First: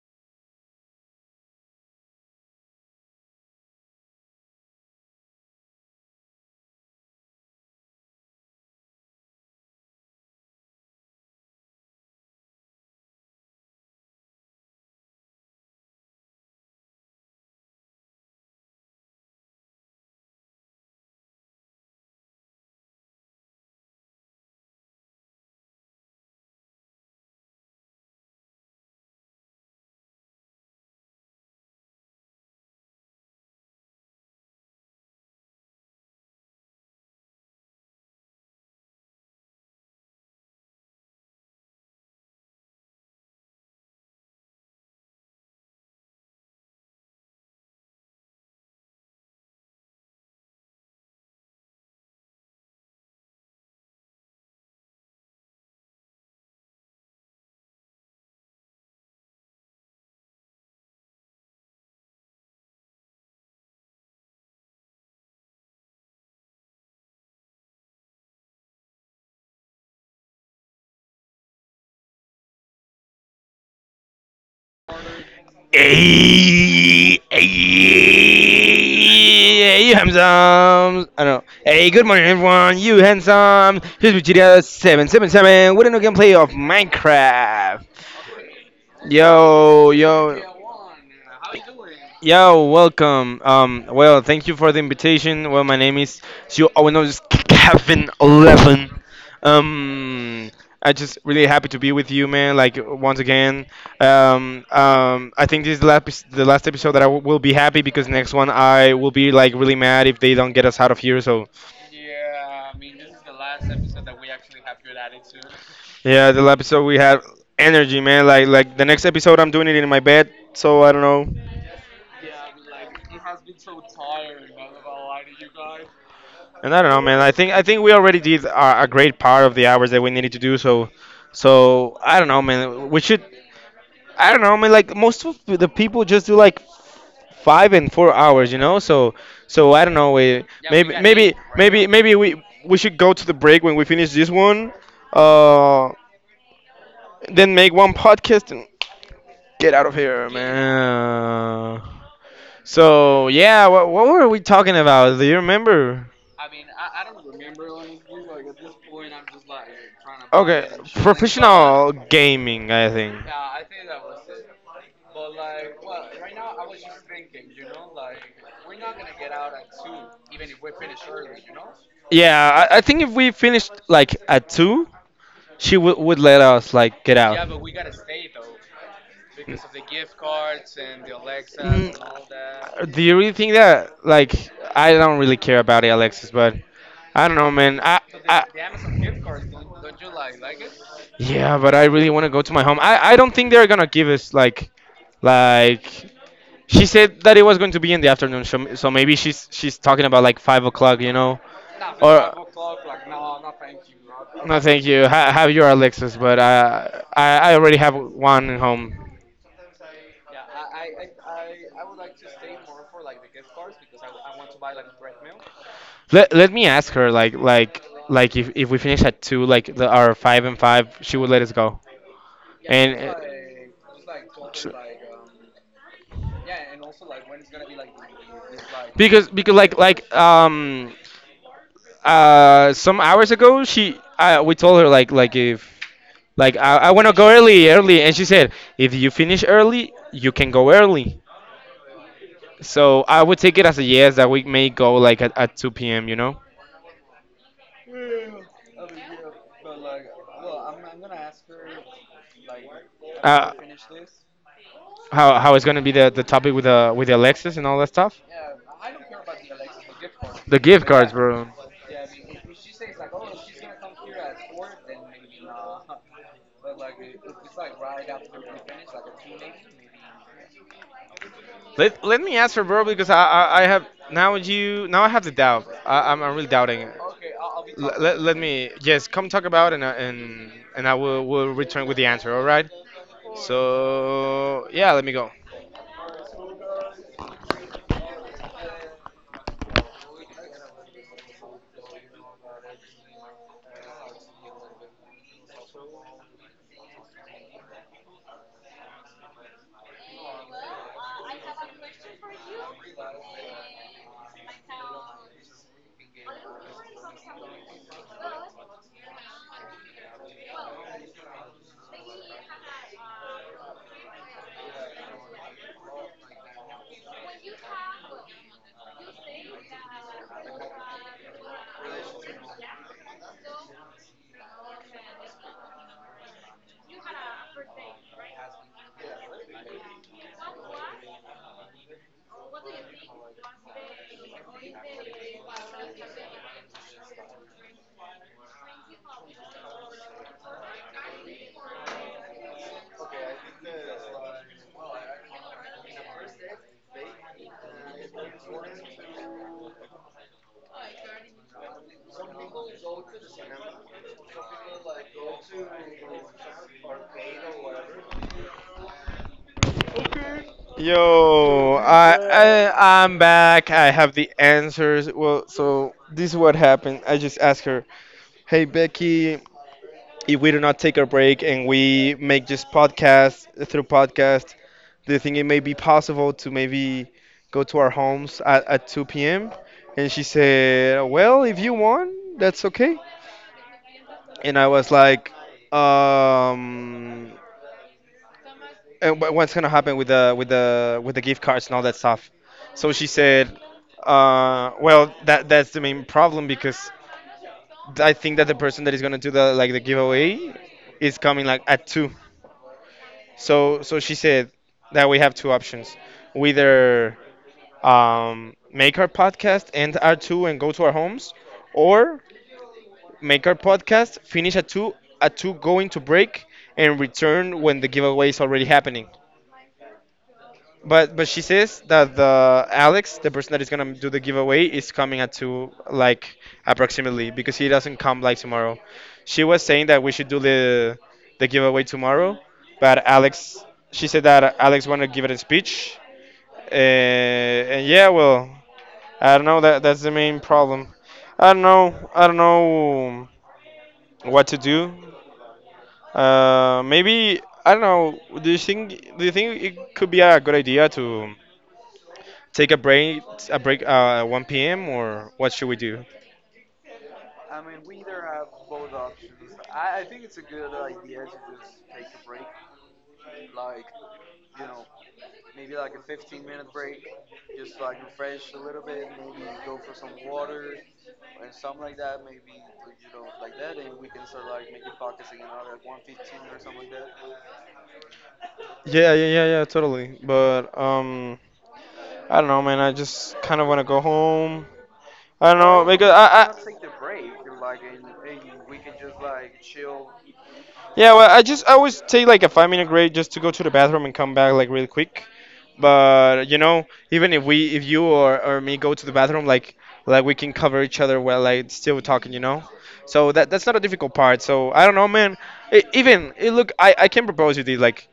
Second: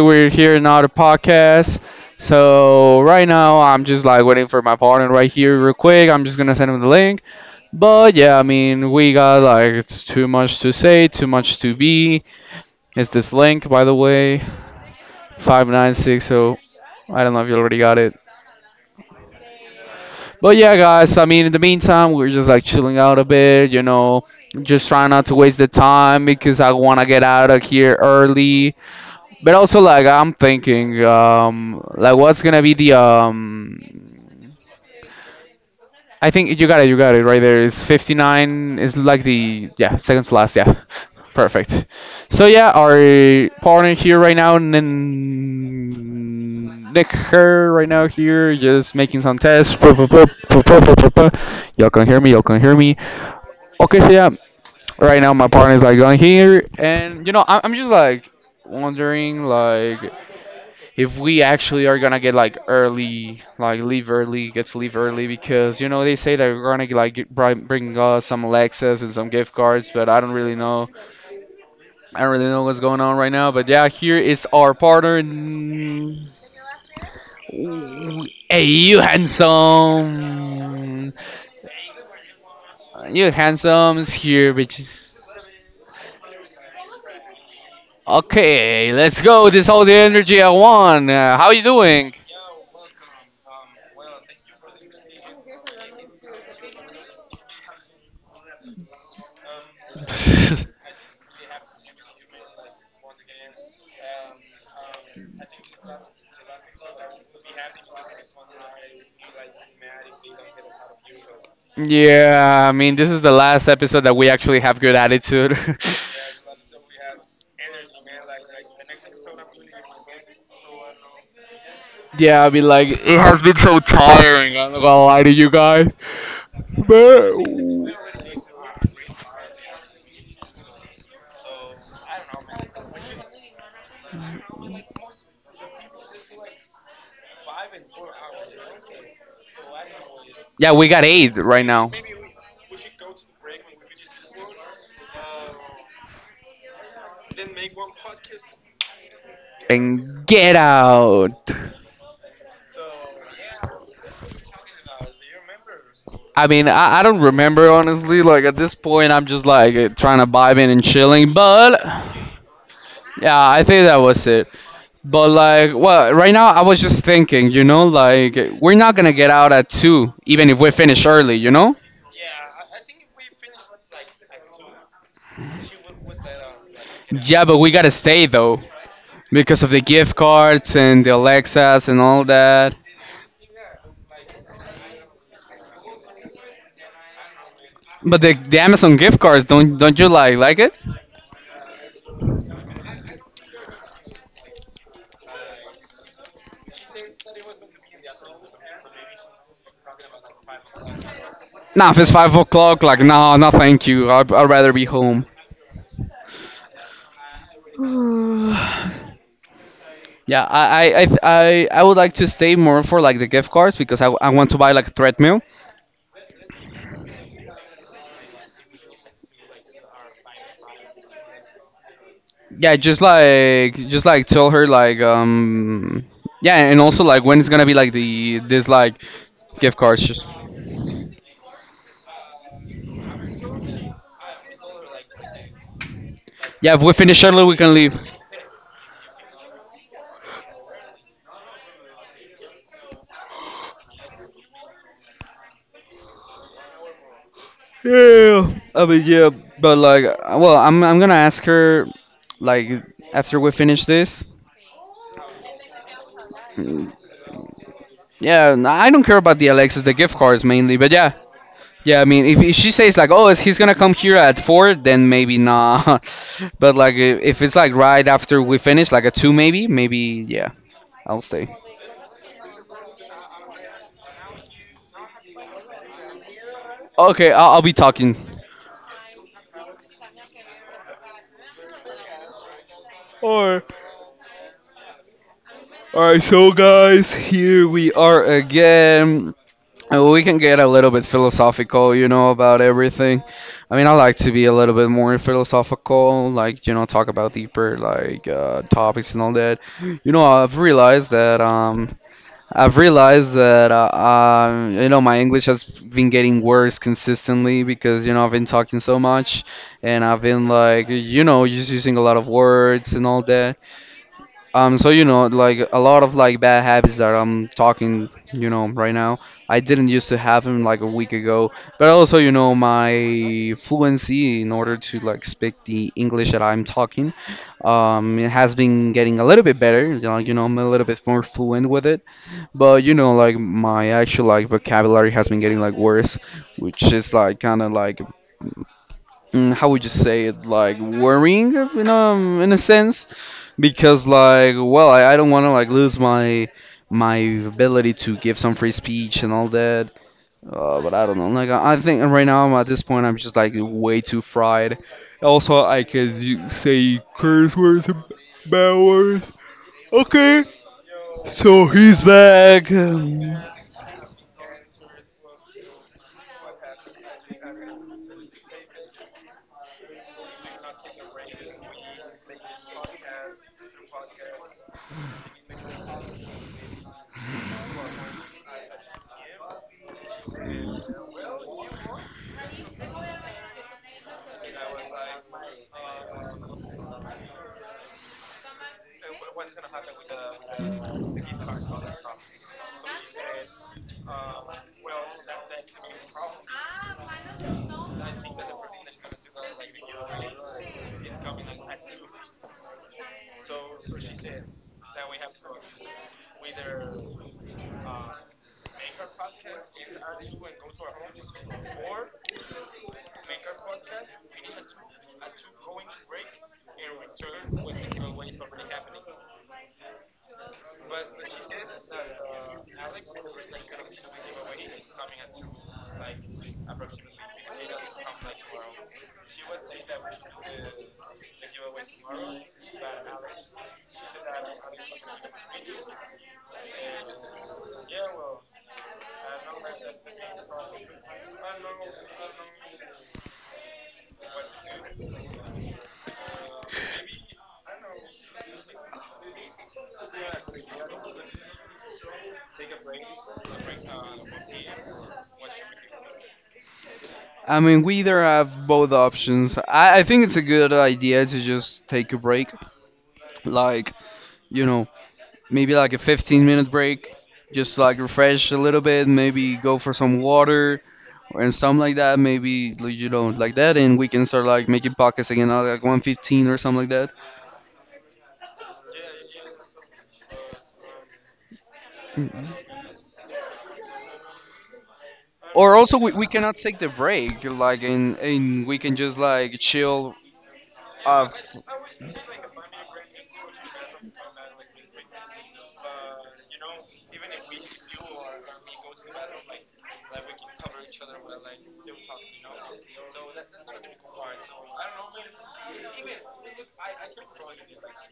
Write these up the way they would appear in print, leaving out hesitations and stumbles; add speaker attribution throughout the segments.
Speaker 1: we're here in another podcast. So right now I'm just like waiting for my partner right here, real quick. I'm just gonna send him the link. But yeah, I mean we got like it's too much to say, too much to be. It's this link, by the way, 596. So I don't know if you already got it. But yeah, guys. I mean in the meantime we're just like chilling out a bit, you know, just trying not to waste the time because I wanna get out of here early. But also, like I'm thinking, like what's gonna be the I think you got it right there. It's 59. It's like the yeah second to last. Yeah, perfect. So yeah, our partner here right now, Nick, her right now here, just making some tests. Y'all can hear me. Y'all can hear me. Okay, so yeah, right now my partner's like going here, and you know I'm just like wondering like if we actually are gonna get like early, like leave early, get to leave early because you know they say that we're gonna like bring us some Alexas and some gift cards, but I don't really know. I don't really know what's going on right now. But yeah, here is our partner. Mm,
Speaker 2: Hey, hey,
Speaker 1: ooh, hey, you
Speaker 2: hey, you handsome.
Speaker 1: handsome.
Speaker 2: I know. Hey, good morning, everyone. You
Speaker 1: You
Speaker 2: handsome.
Speaker 1: handsome
Speaker 2: Here's
Speaker 1: is here,
Speaker 2: Vegeta
Speaker 1: bitches.
Speaker 2: 777 with another gameplay of Minecraft.
Speaker 1: Okay, let's go. This all
Speaker 2: Yo,
Speaker 1: the
Speaker 2: yo.
Speaker 1: energy I want. How you doing?
Speaker 2: Yo, welcome. Well, thank you for the invitation. Well, my name is Sio oh, no, it's Kevin 11. Um, I just really happy to be with you, man. Like once again, I think this is the last episode that will be happy because next one I will be like really mad if they don't get us out of here. So
Speaker 1: Yeah, I mean, this is the last episode that we actually have good attitude.
Speaker 2: yeah, the last episode we had energy, man. Like the next episode I'm doing it in my bed, so I don't know.
Speaker 1: Yeah, I mean, like, it has been so tiring. I'm not gonna lie to you guys.
Speaker 2: And I don't know, man. I
Speaker 1: But.
Speaker 2: think I think we already did a great part of the hours that we needed to do. So I don't know, man. We should. I don't know, man. Like most of the people just do like 5 and 4 hours, you know. So I don't know. We
Speaker 1: Yeah, we
Speaker 2: maybe
Speaker 1: got
Speaker 2: maybe
Speaker 1: eight right
Speaker 2: maybe
Speaker 1: now.
Speaker 2: maybe we should go to the break when we finish this one. Uh, then make one podcast and get out of
Speaker 1: And
Speaker 2: here,
Speaker 1: get out.
Speaker 2: man. So yeah, what were we talking about? Do you remember?
Speaker 1: I mean, I don't remember honestly. Like at this point, I'm just like eh, trying to vibe
Speaker 2: Okay,
Speaker 1: in and chilling. But
Speaker 2: professional gaming, I think.
Speaker 1: yeah, I think that was it. But like, well, right now I was just thinking, you know, like we're not gonna get out at two, even if we finish early, you know.
Speaker 2: Yeah, I think if we finished like at two, she would let us like get out.
Speaker 1: Yeah, but
Speaker 2: Mm,
Speaker 1: we gotta stay though because of the gift cards and the Alexas and all that.
Speaker 2: do you really think that? Like, I don't really care about it, Alexis, but I don't know, man.
Speaker 1: But
Speaker 2: I
Speaker 1: the Amazon gift cards, don't you like it?
Speaker 2: yeah, but I really want to go to my home. I don't think they're gonna give us like she said that it was going to be in the afternoon, so maybe she's talking about like 5 o'clock, you know,
Speaker 1: Nah, if it's five
Speaker 2: or
Speaker 1: o'clock, like no, no, thank you. I'd
Speaker 2: no,
Speaker 1: rather be
Speaker 2: thank you.
Speaker 1: home.
Speaker 2: Have your Alexis, but I already have one at home.
Speaker 1: Yeah, I would like to stay more for like the gift cards because I want to buy like a treadmill.
Speaker 2: Let me ask her like if we finish at two, like the, our five and five, she would let us go,
Speaker 1: Yeah,
Speaker 2: and
Speaker 1: just like tell her like yeah, and also like when it's gonna be like the this like
Speaker 2: because
Speaker 1: gift cards. Just,
Speaker 2: some hours ago she we told her like if like
Speaker 1: yeah, if we
Speaker 2: I want to
Speaker 1: finish
Speaker 2: go
Speaker 1: early, we
Speaker 2: early,
Speaker 1: can leave.
Speaker 2: early, and she said, if you finish early, you can go early. So I would take it as a yes that we may go like at 2 p.m. You know,
Speaker 1: Yeah, I mean yeah, but like well, I'm gonna ask her like after we
Speaker 2: uh,
Speaker 1: finish this.
Speaker 2: how it's gonna be the topic with the Alexis and all that stuff.
Speaker 1: Yeah, I don't care about the Alexis, the gift cards
Speaker 2: The
Speaker 1: mainly,
Speaker 2: gift
Speaker 1: but yeah,
Speaker 2: cards, bro.
Speaker 1: yeah, I mean, if she says like, "Oh, is he's gonna come here at four," then maybe not. But like, if it's like right after we finish, like a two, maybe, maybe, yeah, I'll stay.
Speaker 2: Let me ask her bro, because I have now you now I have the doubt. I'm really doubting it.
Speaker 1: Okay, I'll be talking.
Speaker 2: Let me yes come talk about it and and I will return with the answer. All right.
Speaker 1: Or,
Speaker 2: So yeah, let me go.
Speaker 1: all right, so guys, here we are again. We can get a little bit philosophical, you know, about everything. I mean, I like to be a little bit more philosophical, like, you know, talk about deeper, like, topics and all that. You know, I've realized that you know my English has been getting worse consistently because you know I've been talking so much and I've been like you know just using a lot of words and all that. So you know like a lot of like bad habits that I'm talking you know right now. I didn't used to have them like a week ago, but also you know my fluency in order to like speak the English that I'm talking, it has been getting a little bit better. You know I'm a little bit more fluent with it but you know, like my actual like vocabulary has been getting like worse, which is like kind of like mm, how would you say it? Like worrying in a sense because like well I don't want to like lose my my ability to give some free speech and all that. But I don't know. Like I think right now I'm at this point I'm just like way too fried. Also I could say curse words and bad words. Okay, so
Speaker 2: Yo,
Speaker 1: he's back.
Speaker 2: I'm back. I have the answers. Well, so this is what happened. I just asked her, "Hey Becky, if we do not take a break and we make this podcast through podcast, do you think it may be possible to maybe go to our homes at 2 p.m.? And she said, well, if you want, that's okay. And I was like, um, and what's gonna happen with the with the with the gift cards and all that stuff? So she said, well, that's the main problem because I think that the person that is gonna do the like the giveaway is coming like at two. So so she said that we have two options. We either make our podcast end at two and go to our homes, or make our podcast finish at two going to break and return when the giveaway is already happening. But she says that the Alex, the person that is gonna do the giveaway, is coming at two, like approximately, because he doesn't come like tomorrow. She was saying that we should do the giveaway tomorrow, but Alex, she said that Alex wanted to give it a speech, and yeah, well, I don't know. That's the main problem. I don't know. I don't know what to do. Maybe I don't know. Do you think it could be a good idea to take a break 1 p.m. or what should we do?
Speaker 1: I mean, we either have both options. I think it's a good idea to just take a break, like, you know, maybe like a 15-minute break, just like refresh a little bit, maybe go for some water and something like that, maybe, like, you know, like that, and we can start like making pockets again, like 1:15 or something like that.
Speaker 2: Yeah, totally. But I don't know, man. I just kind of want to go home. I don't
Speaker 1: Or
Speaker 2: know
Speaker 1: also,
Speaker 2: because
Speaker 1: we
Speaker 2: I,
Speaker 1: cannot take the break, like, and we can just
Speaker 2: I
Speaker 1: like chill
Speaker 2: yeah, well,
Speaker 1: of.
Speaker 2: I always take like a 5 minute break just to go to the bathroom and come back like really quick. But you know, even if we, if you or me go to the bathroom, like we can cover each other while like still talking, you know. So that's not a difficult part. So I don't know, man. Even look, I can propose you this. Like,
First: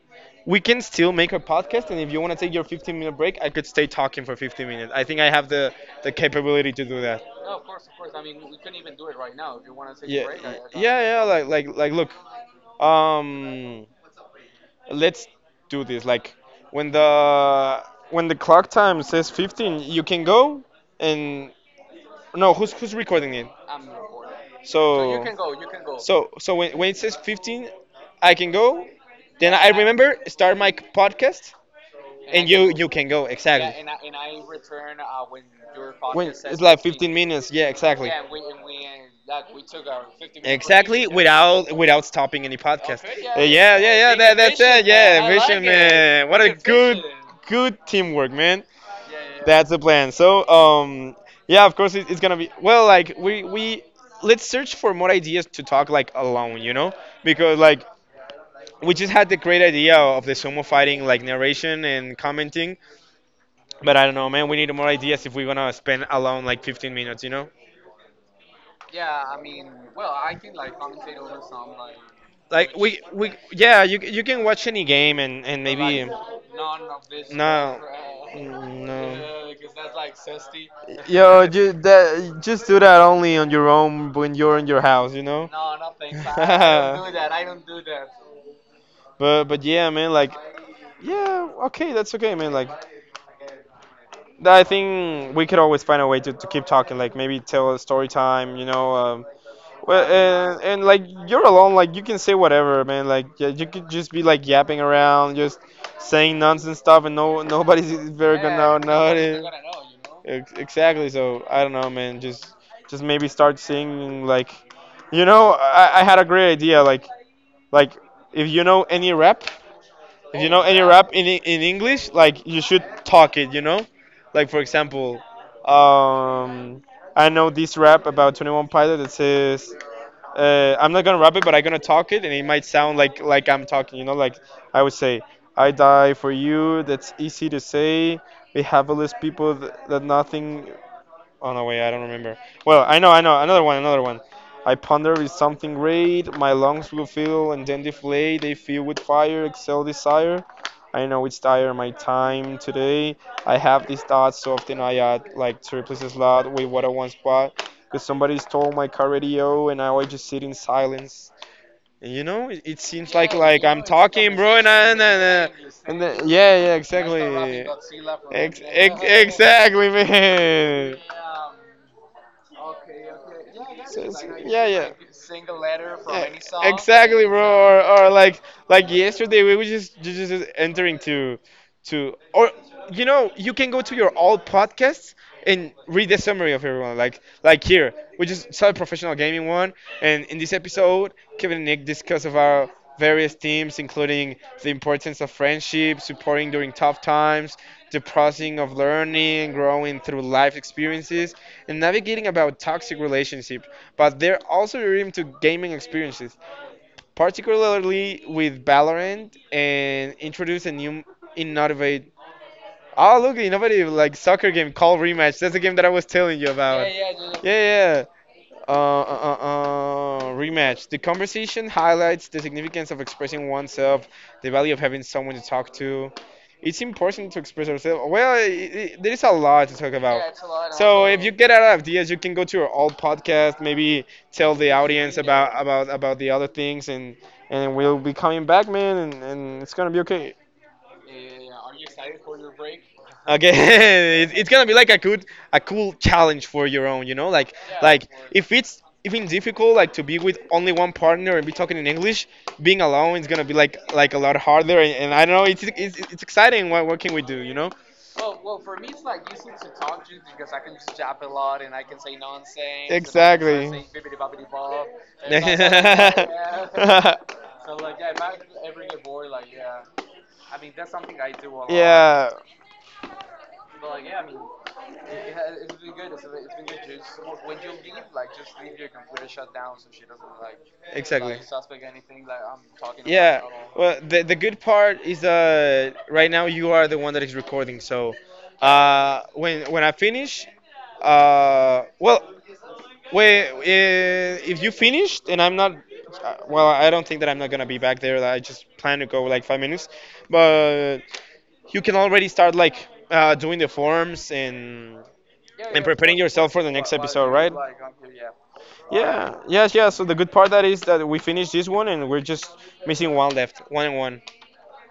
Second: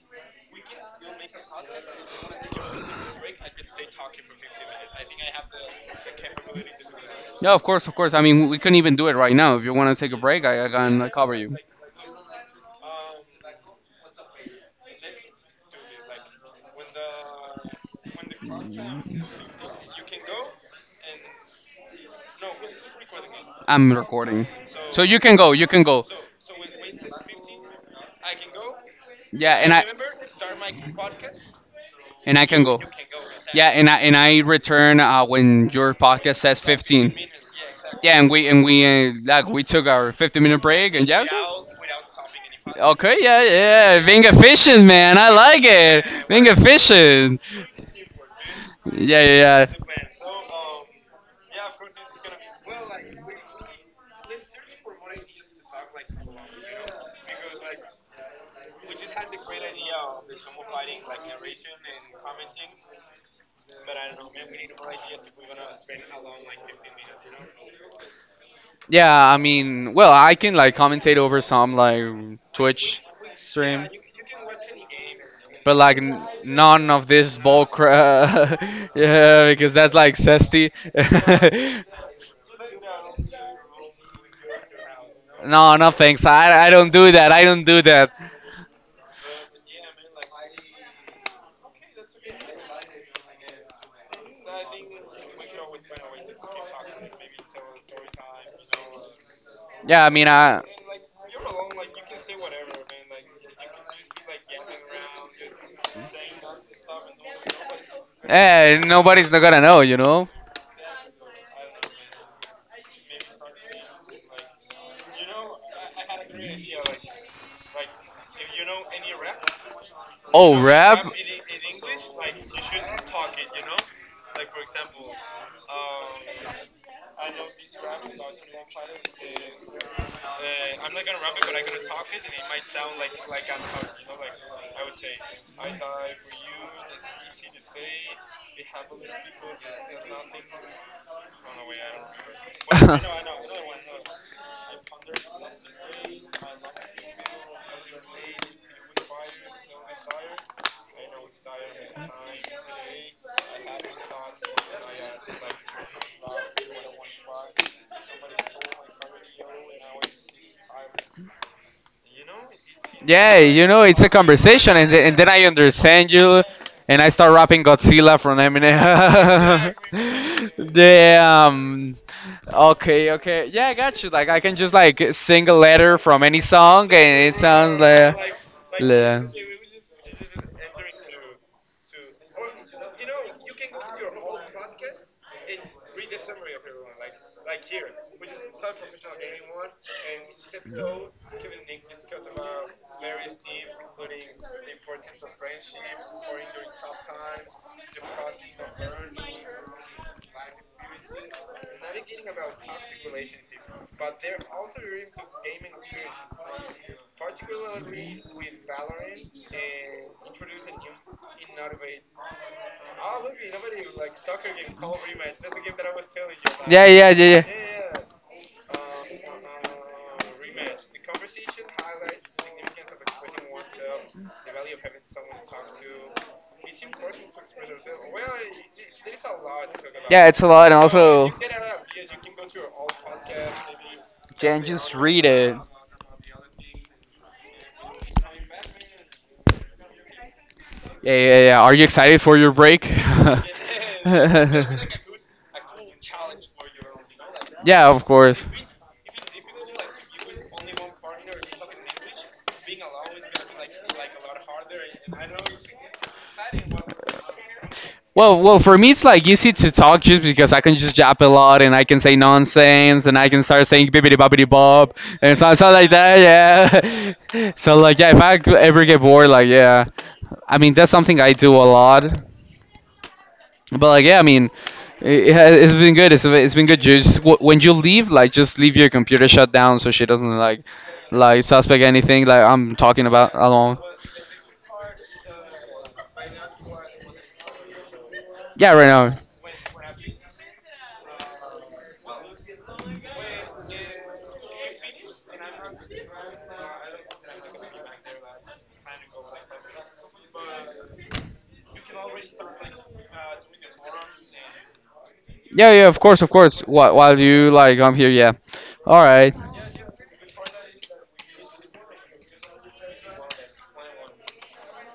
Speaker 2: we can still make a podcast, and if you want to take your 15-minute break, I could stay talking for 15 minutes. I think I have the capability to do that.
Speaker 1: Yeah, of course, of course. I mean, we couldn't even do it right now.
Speaker 2: Yeah,
Speaker 1: If you want to take a break, I can
Speaker 2: Yeah. Look, um, let's do this. Like, when the when the clock time says 15, you can go and no, who's recording it?
Speaker 1: I'm recording.
Speaker 2: So
Speaker 1: Can go, you can
Speaker 2: So,
Speaker 1: go.
Speaker 2: so when it says 15, I can go. Then
Speaker 1: Yeah,
Speaker 2: I remember start my podcast
Speaker 1: and I
Speaker 2: and
Speaker 1: can
Speaker 2: you
Speaker 1: go.
Speaker 2: you can go yeah,
Speaker 1: Yeah,
Speaker 2: exactly.
Speaker 1: and I
Speaker 2: Yeah,
Speaker 1: return when your
Speaker 2: when
Speaker 1: podcast says
Speaker 2: it's like
Speaker 1: 15.
Speaker 2: 15 minutes, yeah, exactly.
Speaker 1: Yeah, and we like we took our 15-minute break
Speaker 2: Exactly,
Speaker 1: and yeah.
Speaker 2: without stopping any podcast.
Speaker 1: Okay, yeah, yeah,
Speaker 2: Yeah.
Speaker 1: being
Speaker 2: That's
Speaker 1: efficient,
Speaker 2: it.
Speaker 1: man.
Speaker 2: Yeah,
Speaker 1: I like
Speaker 2: vision,
Speaker 1: it. Yeah,
Speaker 2: man. What
Speaker 1: being
Speaker 2: a good
Speaker 1: efficient.
Speaker 2: good
Speaker 1: It's
Speaker 2: teamwork, man.
Speaker 1: yeah, yeah,
Speaker 2: That's the plan.
Speaker 1: yeah.
Speaker 2: So, yeah, of course it's gonna be well. Like we let's search for more ideas to talk like alone, you know, because like we just had the great idea of the sumo fighting, like narration and commenting, but I don't know, man. We need more ideas if we're gonna spend alone like 15 minutes, you know?
Speaker 1: Yeah, I mean, well, I can like commentate over some like
Speaker 2: Like we
Speaker 1: Twitch yeah,
Speaker 2: we yeah,
Speaker 1: stream,
Speaker 2: you can watch any game and
Speaker 1: but like
Speaker 2: maybe
Speaker 1: n
Speaker 2: no
Speaker 1: none of this bull
Speaker 2: no.
Speaker 1: crap. Yeah, because that's like zesty.
Speaker 2: Yo, you that just do that only on your own when you're in your house, you know?
Speaker 1: No, no thanks. I don't do that. I don't do that.
Speaker 2: But yeah, man, like yeah, okay, that's okay, man. Like I think we could always find a way to keep talking. Like maybe tell a story time, you know. Well,
Speaker 1: Yeah, I mean, I
Speaker 2: and like you're alone, like you can say whatever, man. Like yeah, you could just be like yapping around, just saying nonsense stuff, and no nobody's ever
Speaker 1: eh,
Speaker 2: gonna
Speaker 1: nobody's not
Speaker 2: notice.
Speaker 1: gonna know, you know.
Speaker 2: Exactly. So I don't know, man. Just maybe start singing like, you know, I had a great idea. Like if you know any rap, if you
Speaker 1: Oh,
Speaker 2: know any
Speaker 1: rap.
Speaker 2: rap in English, like you should talk it. You know, like for example, um, I know this rap about 21 Pilot that says I'm not gonna rap it, but I'm gonna talk it, and it might sound like I'm talking. You know, like I would say, "I die for you." That's easy to say. We have all these people that nothing oh no, wait, I don't remember. Well, I know, I know. Another one, another one. I ponder is something great. My lungs will fill and then deflate. They fill with fire, excel desire. I know it's dire my time today. I have these thoughts so often I add like three places a slot with what I once bought. Cause somebody's stole my car radio and now I just sit in silence. You know, it seems
Speaker 1: Yeah,
Speaker 2: like
Speaker 1: you
Speaker 2: I'm
Speaker 1: know, it's a
Speaker 2: talking, bro,
Speaker 1: conversation, and,
Speaker 2: and,
Speaker 1: and then I
Speaker 2: then, and
Speaker 1: understand you,
Speaker 2: yeah, yeah,
Speaker 1: and I start rapping
Speaker 2: exactly.
Speaker 1: Godzilla from Eminem.
Speaker 2: Exactly, man.
Speaker 1: Damn. Okay, okay. Yeah, I got you. Like, I can
Speaker 2: Yeah,
Speaker 1: just,
Speaker 2: yeah.
Speaker 1: like, sing a letter from
Speaker 2: Yeah,
Speaker 1: any song,
Speaker 2: exactly,
Speaker 1: and it
Speaker 2: bro.
Speaker 1: sounds
Speaker 2: Or
Speaker 1: like.
Speaker 2: like
Speaker 1: Yeah.
Speaker 2: yesterday, we were just just entering to or you know you can go to your all podcasts and read the summary of everyone. Like here, we just saw a professional gaming one, and in this episode, Kevin and Nick discuss of our various themes, including the importance of friendship, supporting during tough times, the process of learning, growing through life experiences, and navigating about toxic relationship. But they're also referring to gaming experiences, particularly with Valorant, and introduce a new innovative. Oh, look, innovative like soccer game called Rematch. That's the game that I was telling you
Speaker 1: Yeah,
Speaker 2: about. Yeah,
Speaker 1: yeah.
Speaker 2: yeah. Uh, uh, uh, rematch. The conversation highlights the significance of expressing oneself, the value of having someone to talk to. It's important to express yourself. Well, I there is a lot to talk about.
Speaker 1: Yeah, lot,
Speaker 2: So if you get out of ideas, you can go to your old podcast. Maybe tell the audience about the other things, and we'll be coming back, man. And it's gonna be okay.
Speaker 1: yeah, yeah, yeah. Are you excited for your break?
Speaker 2: Okay, it's gonna be like a good a cool challenge for your own, you know,
Speaker 1: Yeah, of
Speaker 2: like
Speaker 1: course.
Speaker 2: if it's difficult like to be with only one partner and be talking in English, being alone is gonna be like a lot harder, and, I don't know, it's exciting. What can we do, you know?
Speaker 1: Well, well, for me it's like easy to talk just because I can just jab a lot and I can say nonsense and I can start saying
Speaker 2: Exactly.
Speaker 1: bibbidi bobbidi bob and so so like that. Yeah. So like yeah, if I ever get bored, like yeah, I mean that's something I do a lot.
Speaker 2: yeah.
Speaker 1: But like, yeah, I mean, it it's been good. It's been good. You just when you leave, like, just leave your computer shut down so she doesn't like
Speaker 2: Exactly.
Speaker 1: suspect anything. Like I'm talking about
Speaker 2: Yeah.
Speaker 1: alone.
Speaker 2: Well, the good part is right now you are the one that is recording. So,
Speaker 1: Yeah, right now.
Speaker 2: when I finish, well, wait, if you finished and I'm not, well, I don't think that I'm not gonna be back there. I just plan to go like 5 minutes, but you can already start like doing the forms and
Speaker 1: Yeah, yeah, of
Speaker 2: preparing
Speaker 1: course, of
Speaker 2: yourself
Speaker 1: course.
Speaker 2: for the next
Speaker 1: While
Speaker 2: episode,
Speaker 1: you
Speaker 2: right?
Speaker 1: like, I'm here. Yeah. All right.
Speaker 2: Yeah. Yes. Yeah. So the good part that is that we finished this one and we're just missing one left, one and one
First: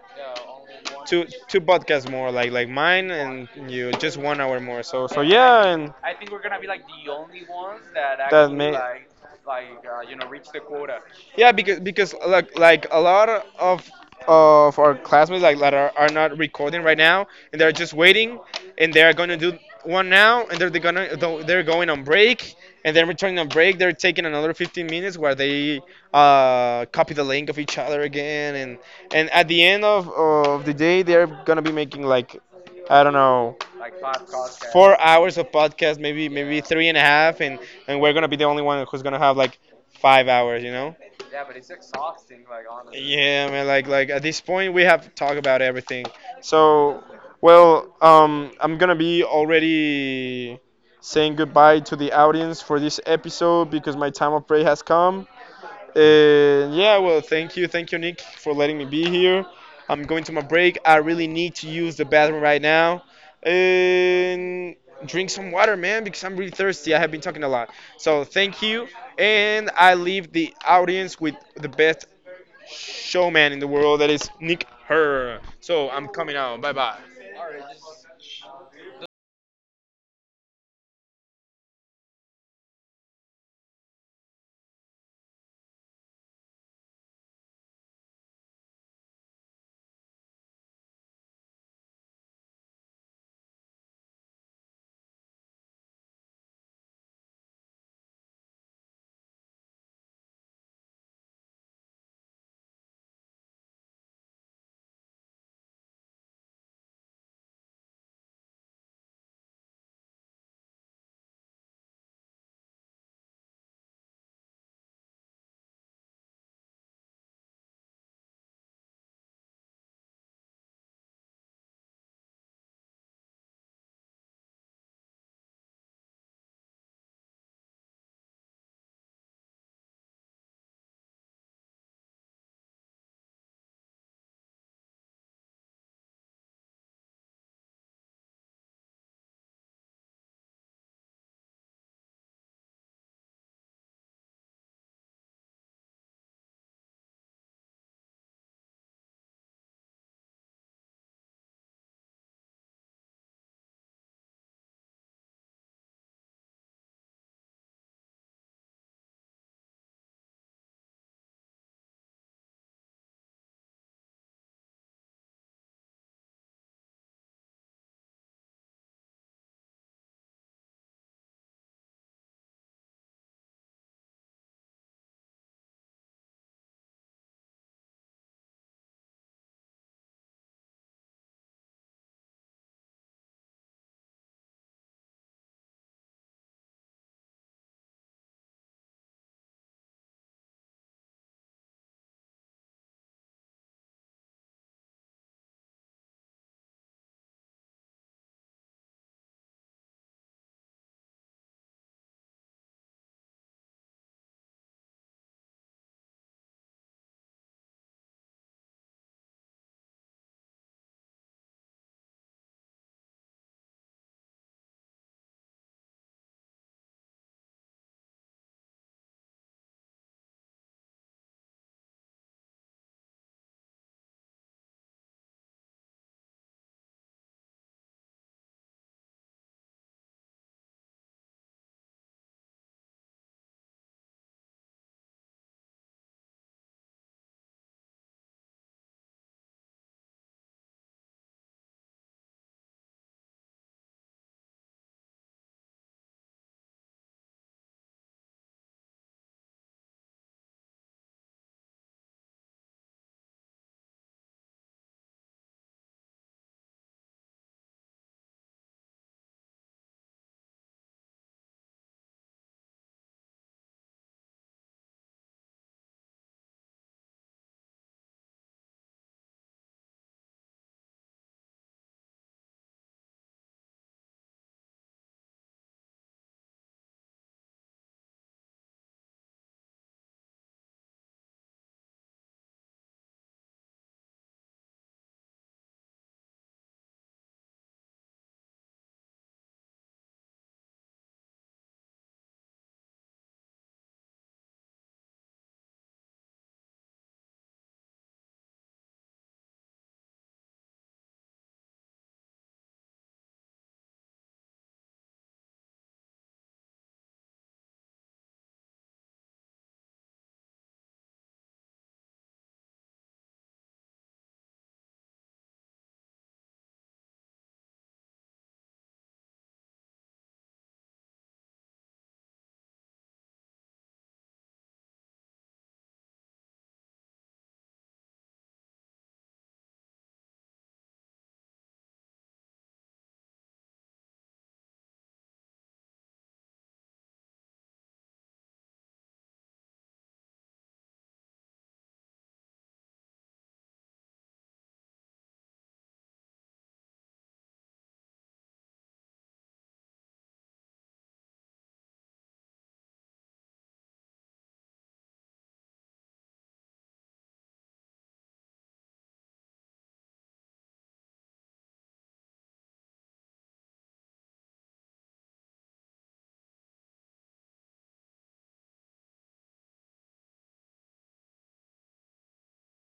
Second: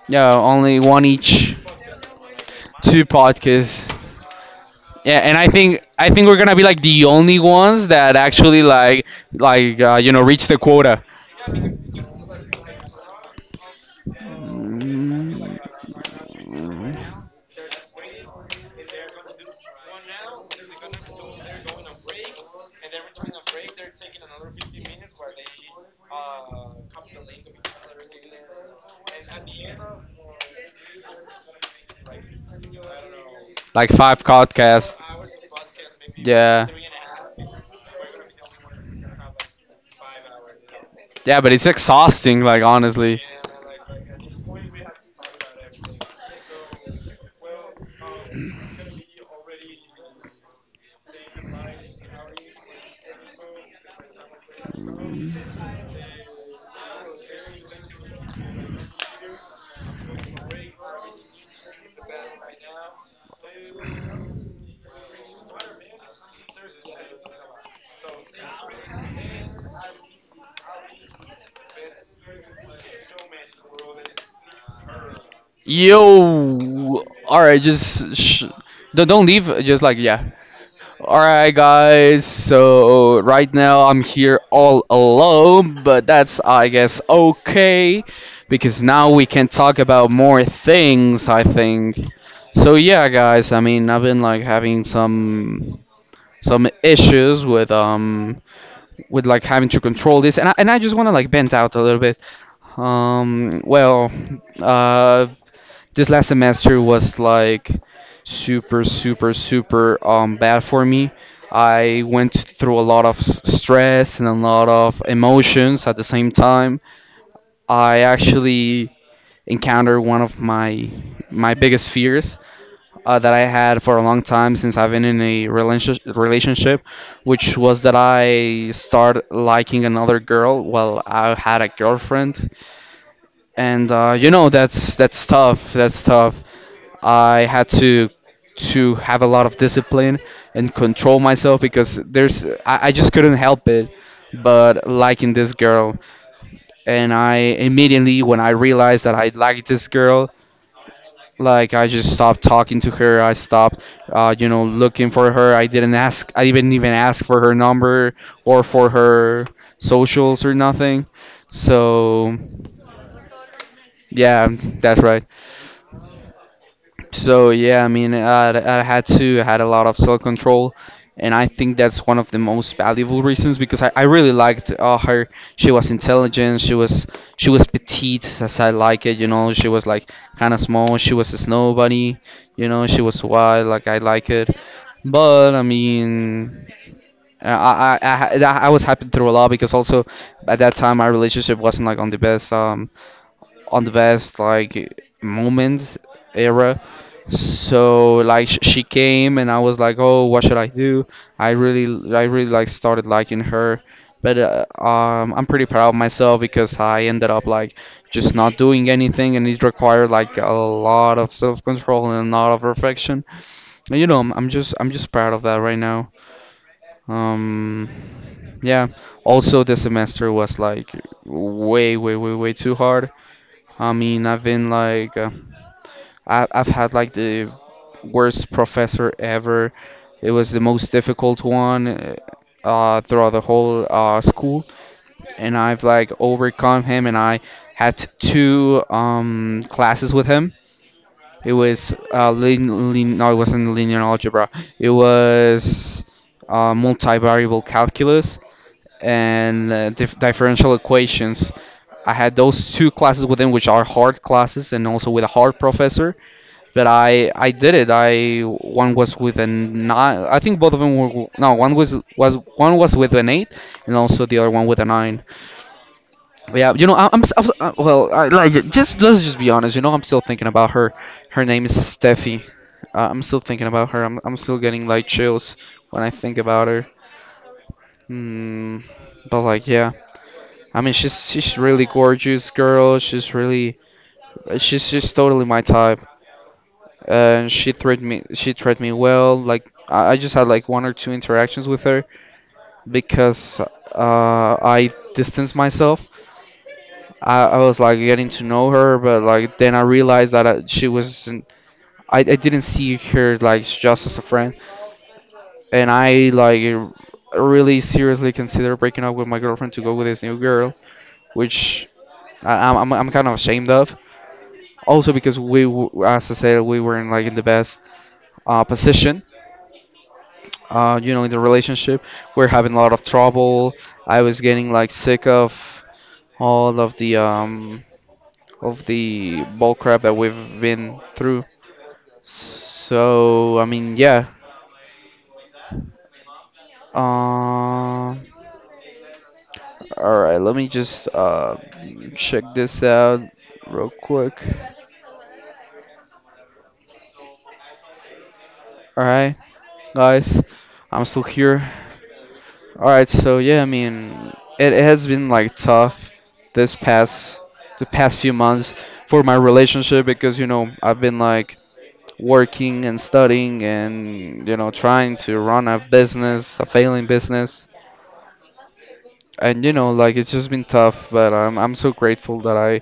Speaker 1: Yeah, only one
Speaker 2: two
Speaker 1: each.
Speaker 2: two podcasts more, like
Speaker 1: Two
Speaker 2: mine and you,
Speaker 1: podcasts.
Speaker 2: just one hour more. So
Speaker 1: Yeah,
Speaker 2: so
Speaker 1: and
Speaker 2: yeah, and
Speaker 1: I think we're gonna be like the only ones that
Speaker 2: that that
Speaker 1: actually
Speaker 2: may
Speaker 1: like you know reach the quota.
Speaker 2: yeah, because
Speaker 1: Mm.
Speaker 2: like a lot of our classmates like that are, not recording right now, and they're just waiting, and they're gonna do one now, and they're gonna they're going on break, and then returning on break, they're taking another 15 minutes where they copy the link of each other again, and at the end of the day, they're gonna be making like I don't know
Speaker 1: Like five podcasts
Speaker 2: 4 hours of podcast, maybe
Speaker 1: yeah.
Speaker 2: three and a half, and we're gonna be the only one who's gonna have like 5 hours, you know.
Speaker 1: Yeah, but it's exhausting, like honestly.
Speaker 2: Yeah, man. Like, at this point, we have talked about everything. So, well, I'm gonna be already saying goodbye to the audience for this episode because my time of prayer has come. And yeah, well, thank you, Nick, for letting me be here. I'm going to my break. I really need to use the bathroom right now. And drink some water, man, because I'm really thirsty. I have been talking a lot. So thank you, and I leave the audience with the best showman in the world that is Nick Her. So I'm coming out. Bye
Speaker 1: Yo,
Speaker 2: bye.
Speaker 1: all right, just sh don't leave. Just like yeah. All right, guys. So right now I'm here all alone, but that's I guess okay because now we can talk about more things. I think. So yeah, guys. I mean, I've been like having some issues with like having to control this and I just want to like vent out a little bit well uh this last semester was like super super super bad for me. I went through a lot of stress and a lot of emotions at the same time. I actually encountered one of my my biggest fears that I had for a long time since I've been in a relationship, relationship, which was that I started liking another girl. Well, I had a girlfriend, and you know that's tough. That's tough. I had to have a lot of discipline and control myself because there's I just couldn't help it, but liking this girl, and I immediately when I realized that I liked this girl, like I just stopped talking to her. I stopped, you know, looking for her. I didn't ask. I didn't even ask for her number or for her socials or nothing. So yeah, that's right. So yeah, I had to I had a lot of self control, and I think that's one of the most valuable reasons because I really liked her. She was intelligent. She was petite as I like it. You know, she was like kind of small. She was a snow bunny. You know, she was wild like I like it. But I mean, I was happy through a lot because also at that time my relationship wasn't like on the best. On the best like moments era. So like she came and I was like, oh, what should I do? I really like started liking her, but I'm pretty proud of myself because I ended up like just not doing anything, and it required like a lot of self-control and a lot of reflection. And, you know, I'm just proud of that right now. Um, yeah. Also, the semester was like way, way, way, way too hard. I mean, I've been like, I've had like the worst professor ever. It was the most difficult one throughout the whole school, and I've like overcome him. And I had two classes with him. It was no, it wasn't linear algebra. It was multivariable calculus and uh, differential equations. I had those two classes within which are hard classes and also with a hard professor. But I did it. I one was with a nine. I think both of them were no. One was one was with an eight, and also the other one with a nine. But yeah, you know I, I'm s- well I, like just let's just be honest. You know I'm still thinking about her. Her name is Steffi. I'm still thinking about her. I'm still getting like chills when I think about her. Mm, but like yeah. I mean, she's really gorgeous girl. She's really she's just totally my type, and she treated me well. Like I just had like one or two interactions with her because I distanced myself. I was like getting to know her, but like then I realized that she wasn't. I didn't see her like just as a friend, and I like really seriously considered breaking up with my girlfriend to go with this new girl, which I, I'm kind of ashamed of. Also because as I said, we weren't like in the best position. You know, in the relationship, we're having a lot of trouble. I was getting like sick of all of the bull crap that we've been through. So I mean, yeah. Um. All right, let me just check this out real quick. All right, guys, I'm still here. All right, so yeah, I mean, it has been like tough this past the past few months for my relationship because you know I've been like working and studying and you know trying to run a business, a failing business, and you know like it's just been tough. But I'm so grateful that I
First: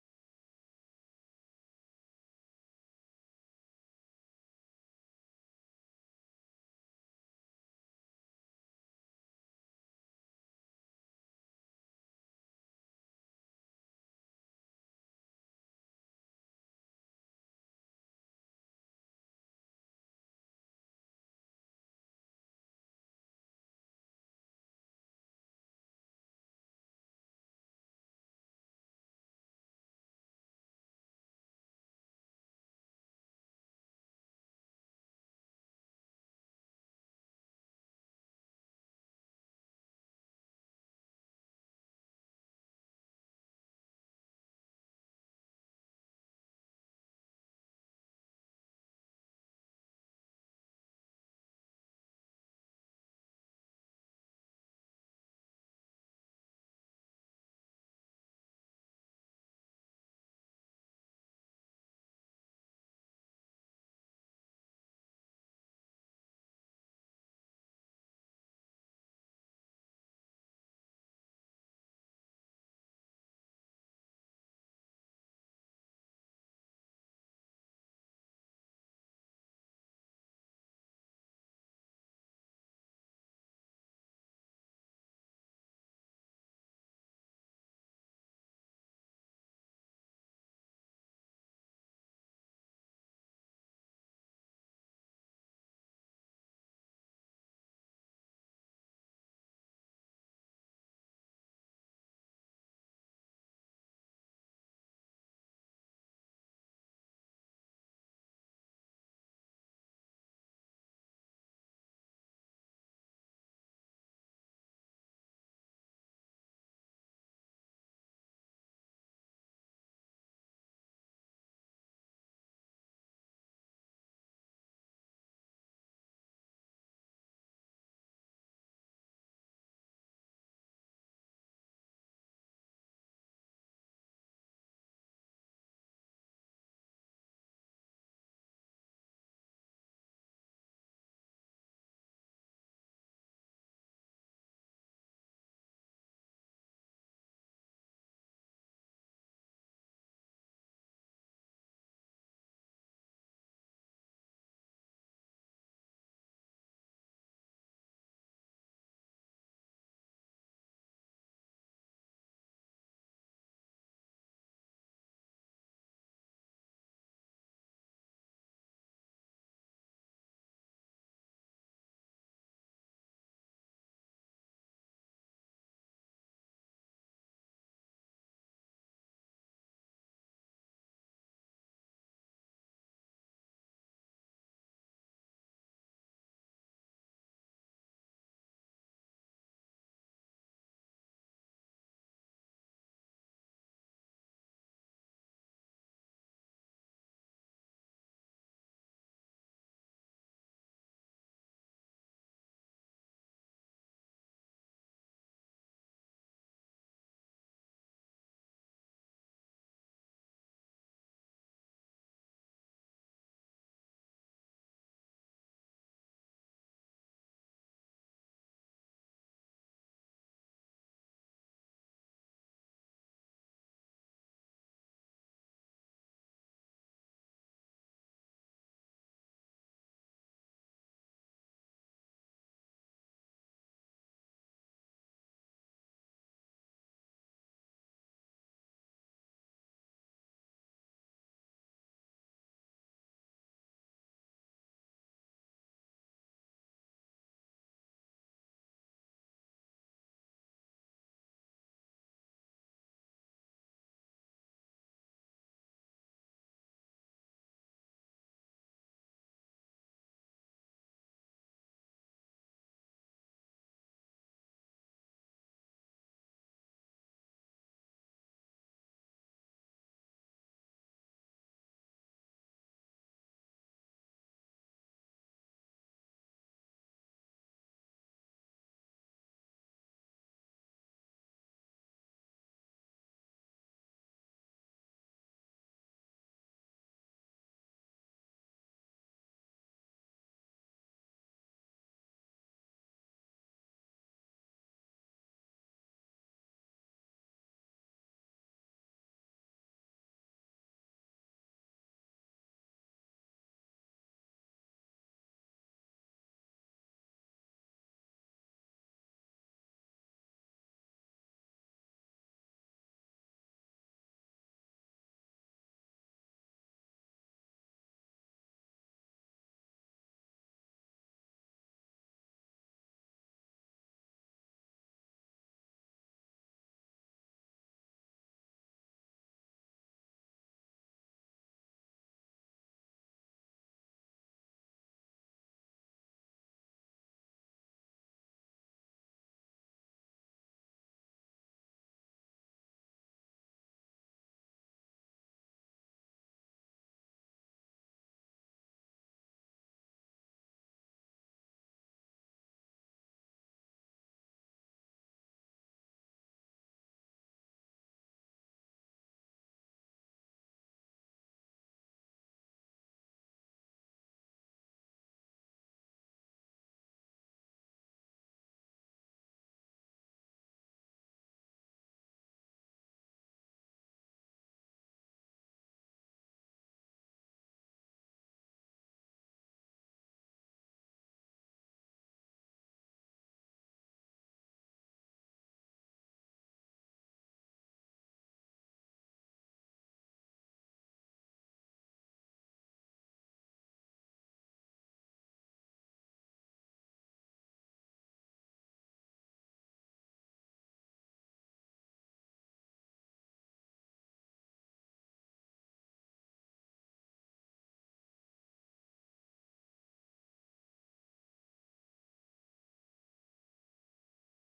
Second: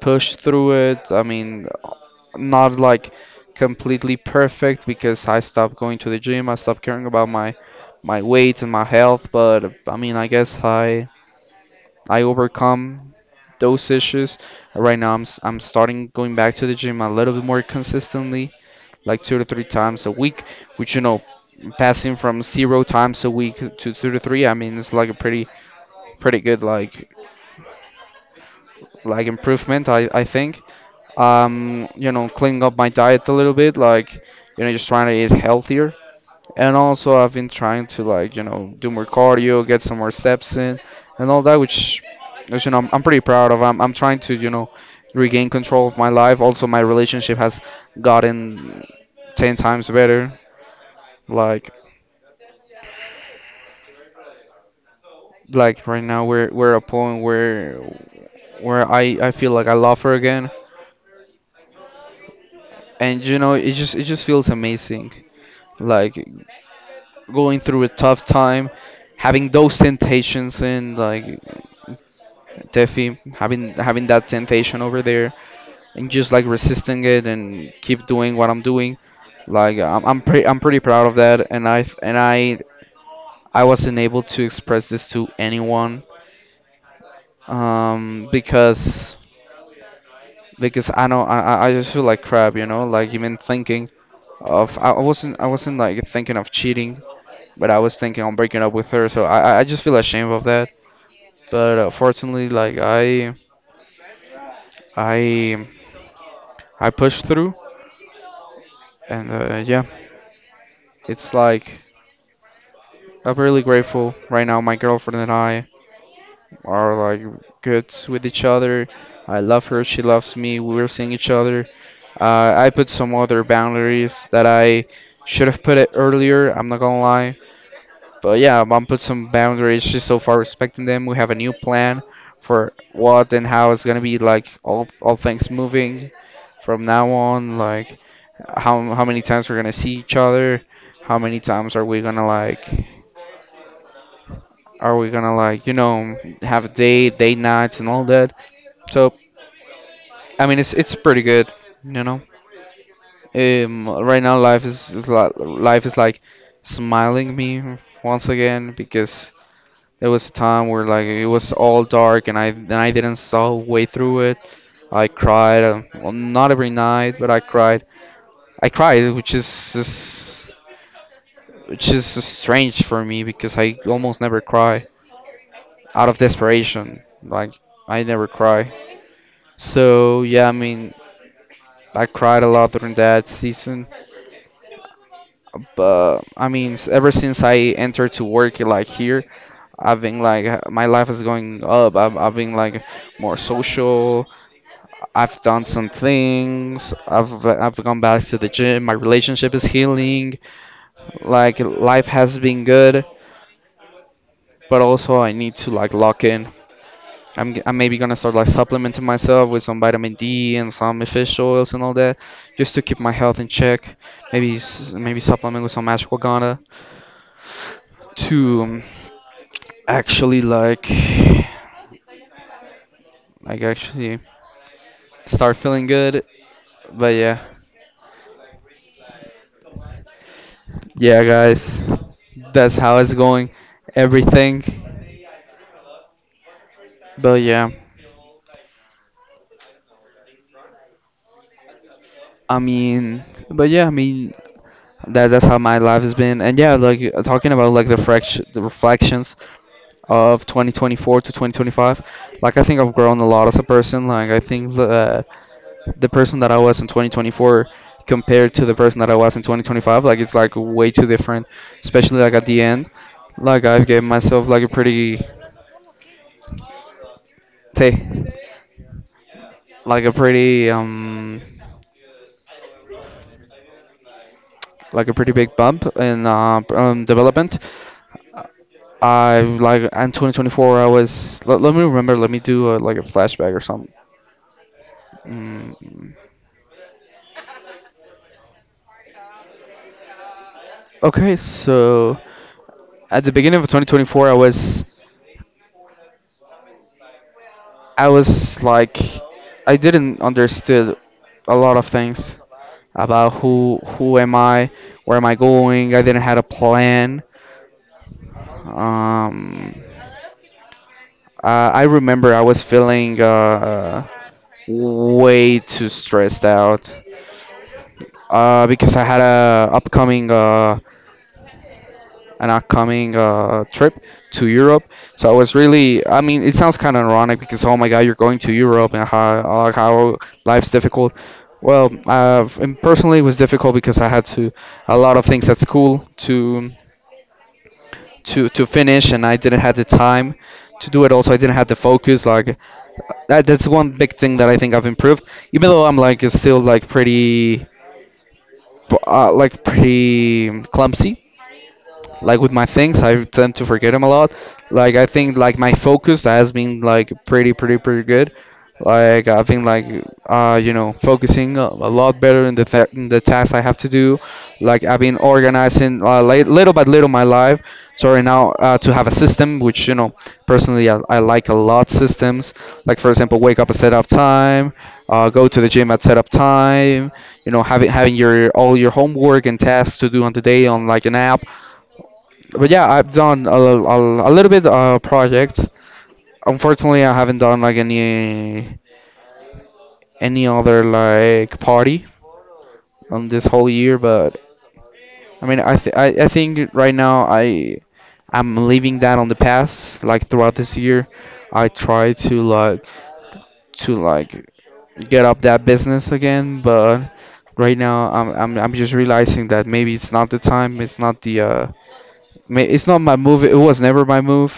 Speaker 1: pushed through it. I mean, not like completely perfect because I stopped going to the gym. I stopped caring about my my weight and my health. But I mean, I guess I overcome those issues. Right now, I'm starting going back to the gym a little bit more consistently, like two to three times a week, which you know, passing from zero times a week to two to three. I mean, it's like a pretty pretty good like improvement. I think. You know, cleaning up my diet a little bit, like you know, just trying to eat healthier. And also, I've been trying to like you know do more cardio, get some more steps in, and all that, which you know I'm pretty proud of. I'm trying to you know regain control of my life. Also, my relationship has gotten ten times better. Like like right now we're at a point where I feel like I love her again, and you know it just feels amazing. Like going through a tough time, having those temptations and like Tefi, having that temptation over there and just like resisting it and keep doing what I'm doing. Like I'm pretty proud of that and I wasn't able to express this to anyone um because because I know I just feel like crap, you know, like even thinking of I wasn't like thinking of cheating, but I was thinking on breaking up with her, so I just feel ashamed of that. But fortunately like I I pushed through and yeah. It's like I'm really grateful right now. My girlfriend and I are like good with each other. I love her. She loves me. We're seeing each other. I put some other boundaries that I should have put it earlier. I'm not gonna lie. But yeah, mom put some boundaries. She's so far respecting them. We have a new plan for what and how it's gonna be like all things moving from now on. Like how many times we're gonna see each other. How many times are we gonna like you know have a day date nights and all that? So I mean it's pretty good, you know. Right now life is like smiling me once again because there was a time where like it was all dark and I didn't saw way through it. I cried, well, not every night, but I cried. I cried, which is strange for me because I almost never cry out of desperation. Like I never cry. So yeah, I mean, I cried a lot during that season. But I mean, ever since I entered to work like here, I've been like my life is going up. I've been like more social. I've done some things. I've gone back to the gym. My relationship is healing. Like life has been good, but also I need to like lock in. I'm maybe gonna start like supplementing myself with some vitamin D and some fish oils and all that, just to keep my health in check. Maybe supplement with some ashwagandha to actually like actually start feeling good. But yeah, yeah, guys, that's how it's going. Everything. But yeah, I mean, but yeah, I mean. That that's how my life has been. And yeah, like talking about like the reflections of 2024 to 2025, like I think I've grown a lot as a person. Like I think the person that I was in 2024 compared to the person that I was in 2025, like it's like way too different, especially like at the end. Like I've given myself like a pretty say like a pretty um like a pretty big bump in development. I like in 2024 I was. Let me remember, let me do like a flashback or something. Mm. Okay, so at the beginning of 2024 I was like I didn't understood a lot of things about who am I, where am I going? I didn't had a plan. Um, uh, I remember I was feeling way too stressed out. Because I had a upcoming an upcoming trip to Europe. So I was really, I mean, it sounds kind of ironic because oh my God, you're going to Europe and how life's difficult. Well, and personally, it was difficult because I had to a lot of things at school to to finish, and I didn't have the time to do it. Also, I didn't have the focus. Like that's one big thing that I think I've improved. Even though I'm like still like pretty clumsy like with my things. I tend to forget them a lot. Like I think like my focus has been like pretty pretty pretty good. Like I've been like you know focusing a lot better in in the tasks I have to do. Like I've been organizing little by little my life. So right now to have a system which you know personally I like a lot systems, like for example, wake up at set up time, go to the gym at set up time, you know having your all your homework and tasks to do on the day on like an app. But yeah, I've done a little bit projects. Unfortunately, I haven't done like any other like party on this whole year. But I mean, I think right now I'm leaving that on the past. Like throughout this year, I try to like get up that business again. But right now, I'm just realizing that maybe it's not the time. It's not it's not my move. It was never my move.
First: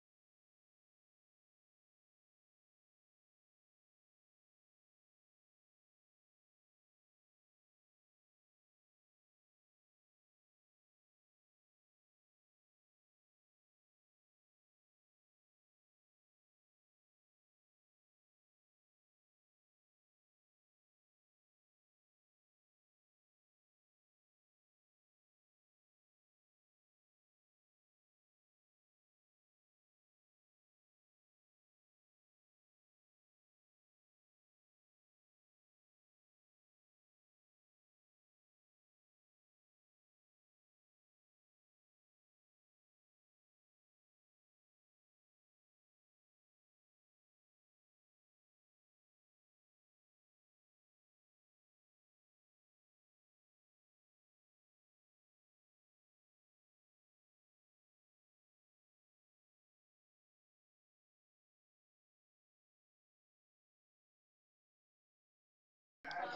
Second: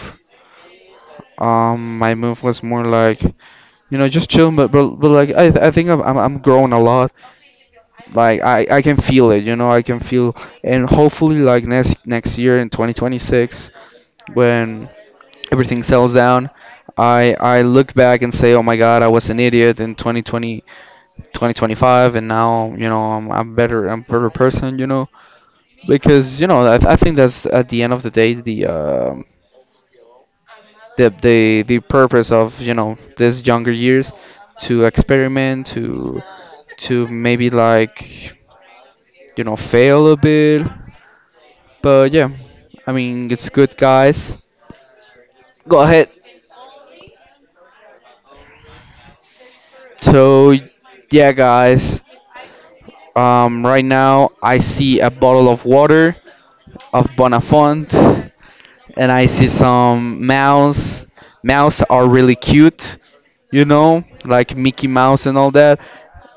Speaker 1: My move was more like, you know, just chill, but but like I think I'm growing a lot. Like I can feel it, you know, I can feel, and hopefully like next next year in 2026 when everything settles down, I look back and say, oh my God, I was an idiot in 2020 2025, and now you know I'm a better person, you know, because you know I think that's at the end of the day the purpose of you know these younger years to experiment to maybe like you know fail a bit. But yeah, I mean, it's good, guys. Go ahead. So yeah, guys, um, right now I see a bottle of water of Bonafont, and I see some mouse. Mouse are really cute, you know, like Mickey Mouse and all that.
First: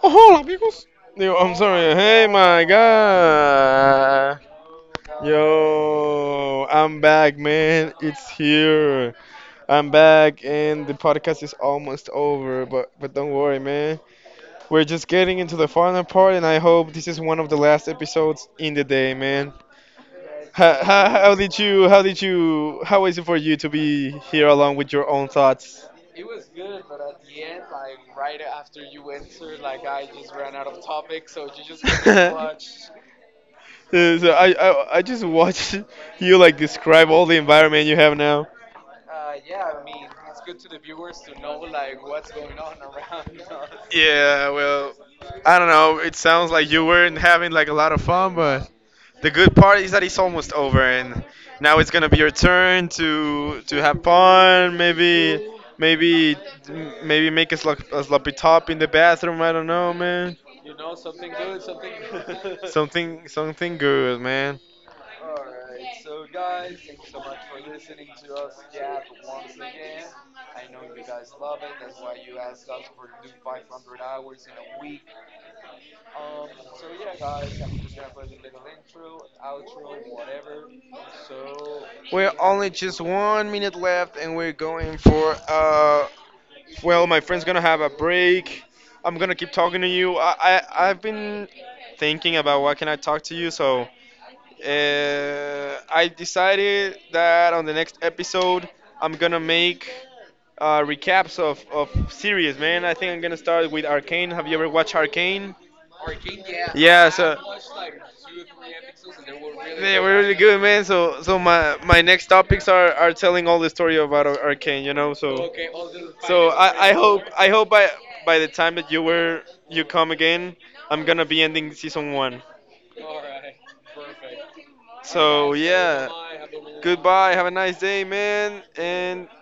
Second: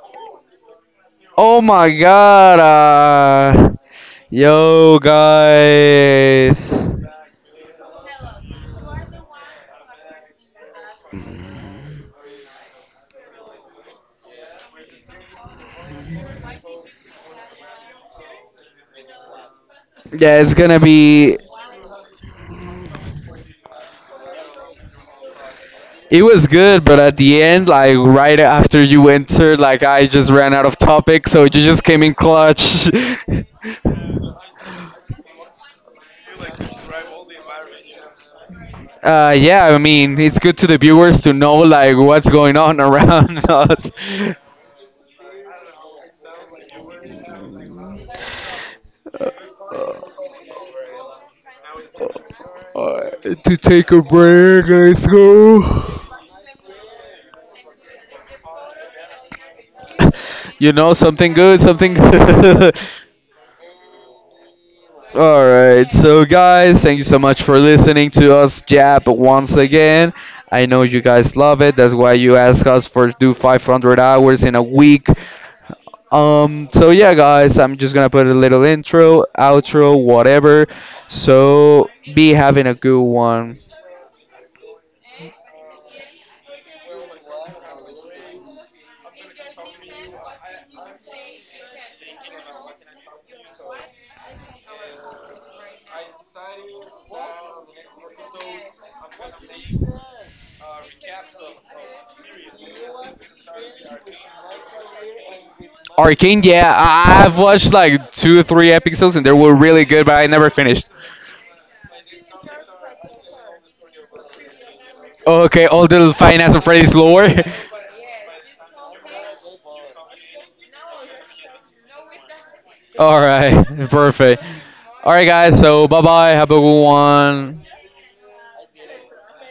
Speaker 2: Oh, hola, amigos. Yo, I'm
Speaker 1: Oh my
Speaker 2: sorry. Hey,
Speaker 1: god!
Speaker 2: my God.
Speaker 1: Yo,
Speaker 2: Yo,
Speaker 1: guys.
Speaker 2: I'm back, man. It's here. I'm back, and the podcast is almost over, but don't worry, man. We're just getting into the final part, and I hope this is one of the last episodes in the day, man.
Speaker 1: Yeah, it's
Speaker 2: How,
Speaker 1: gonna
Speaker 2: how, how
Speaker 1: be.
Speaker 2: did you how was it for you to be here along with your own thoughts?
Speaker 1: It was good, but at the end, like right after you entered, like I just ran out of topic, so you just came in
Speaker 2: Uh,
Speaker 1: clutch.
Speaker 2: so I just watched you like describe all the environment you have now.
Speaker 1: Yeah, I mean, it's good to the viewers to know like what's going on around us.
Speaker 2: Yeah, well, I don't know. It sounds like you weren't having like a lot of fun, but the good part is that it's
Speaker 1: uh,
Speaker 2: almost over, and now it's gonna be your turn
Speaker 1: uh, to
Speaker 2: to
Speaker 1: take
Speaker 2: have
Speaker 1: a break.
Speaker 2: fun.
Speaker 1: Let's go.
Speaker 2: Maybe, maybe make a, a sloppy top in the bathroom. I don't know, man.
Speaker 1: You know, something good, something good.
Speaker 2: Something, good, man.
Speaker 1: All right, so guys, thank you so much for listening to us jab once again. I know you guys love it. That's why you ask us for do 500 hours in a week. So yeah, guys, I'm just gonna put a little intro, outro, whatever. So
Speaker 2: We're
Speaker 1: be having
Speaker 2: only
Speaker 1: a
Speaker 2: just
Speaker 1: good
Speaker 2: one
Speaker 1: one.
Speaker 2: minute left, and we're going for well, my friend's gonna have a break. I'm gonna keep talking to you. I I've been thinking about what can I talk to you. So, I decided that on the next episode, I'm gonna make recaps of series. Man, I think I'm gonna start with Arcane. Have you ever watched Arcane?
Speaker 1: Arcane, yeah,
Speaker 2: Yeah. So
Speaker 1: I've watched like two, three episodes, and they were really
Speaker 2: they
Speaker 1: good,
Speaker 2: were
Speaker 1: but I
Speaker 2: really
Speaker 1: never
Speaker 2: good, man.
Speaker 1: finished.
Speaker 2: So so my next topics are telling all the story about Arcane. You know. So.
Speaker 1: Okay, all the
Speaker 2: So
Speaker 1: finance of
Speaker 2: I
Speaker 1: Freddy's
Speaker 2: hope
Speaker 1: lore.
Speaker 2: by the time that you come again, I'm gonna be ending season one.
Speaker 1: All right, perfect. All right,
Speaker 2: So
Speaker 1: guys. So bye
Speaker 2: yeah,
Speaker 1: bye. Have a good
Speaker 2: goodbye. Have a
Speaker 1: one.
Speaker 2: nice day, man, and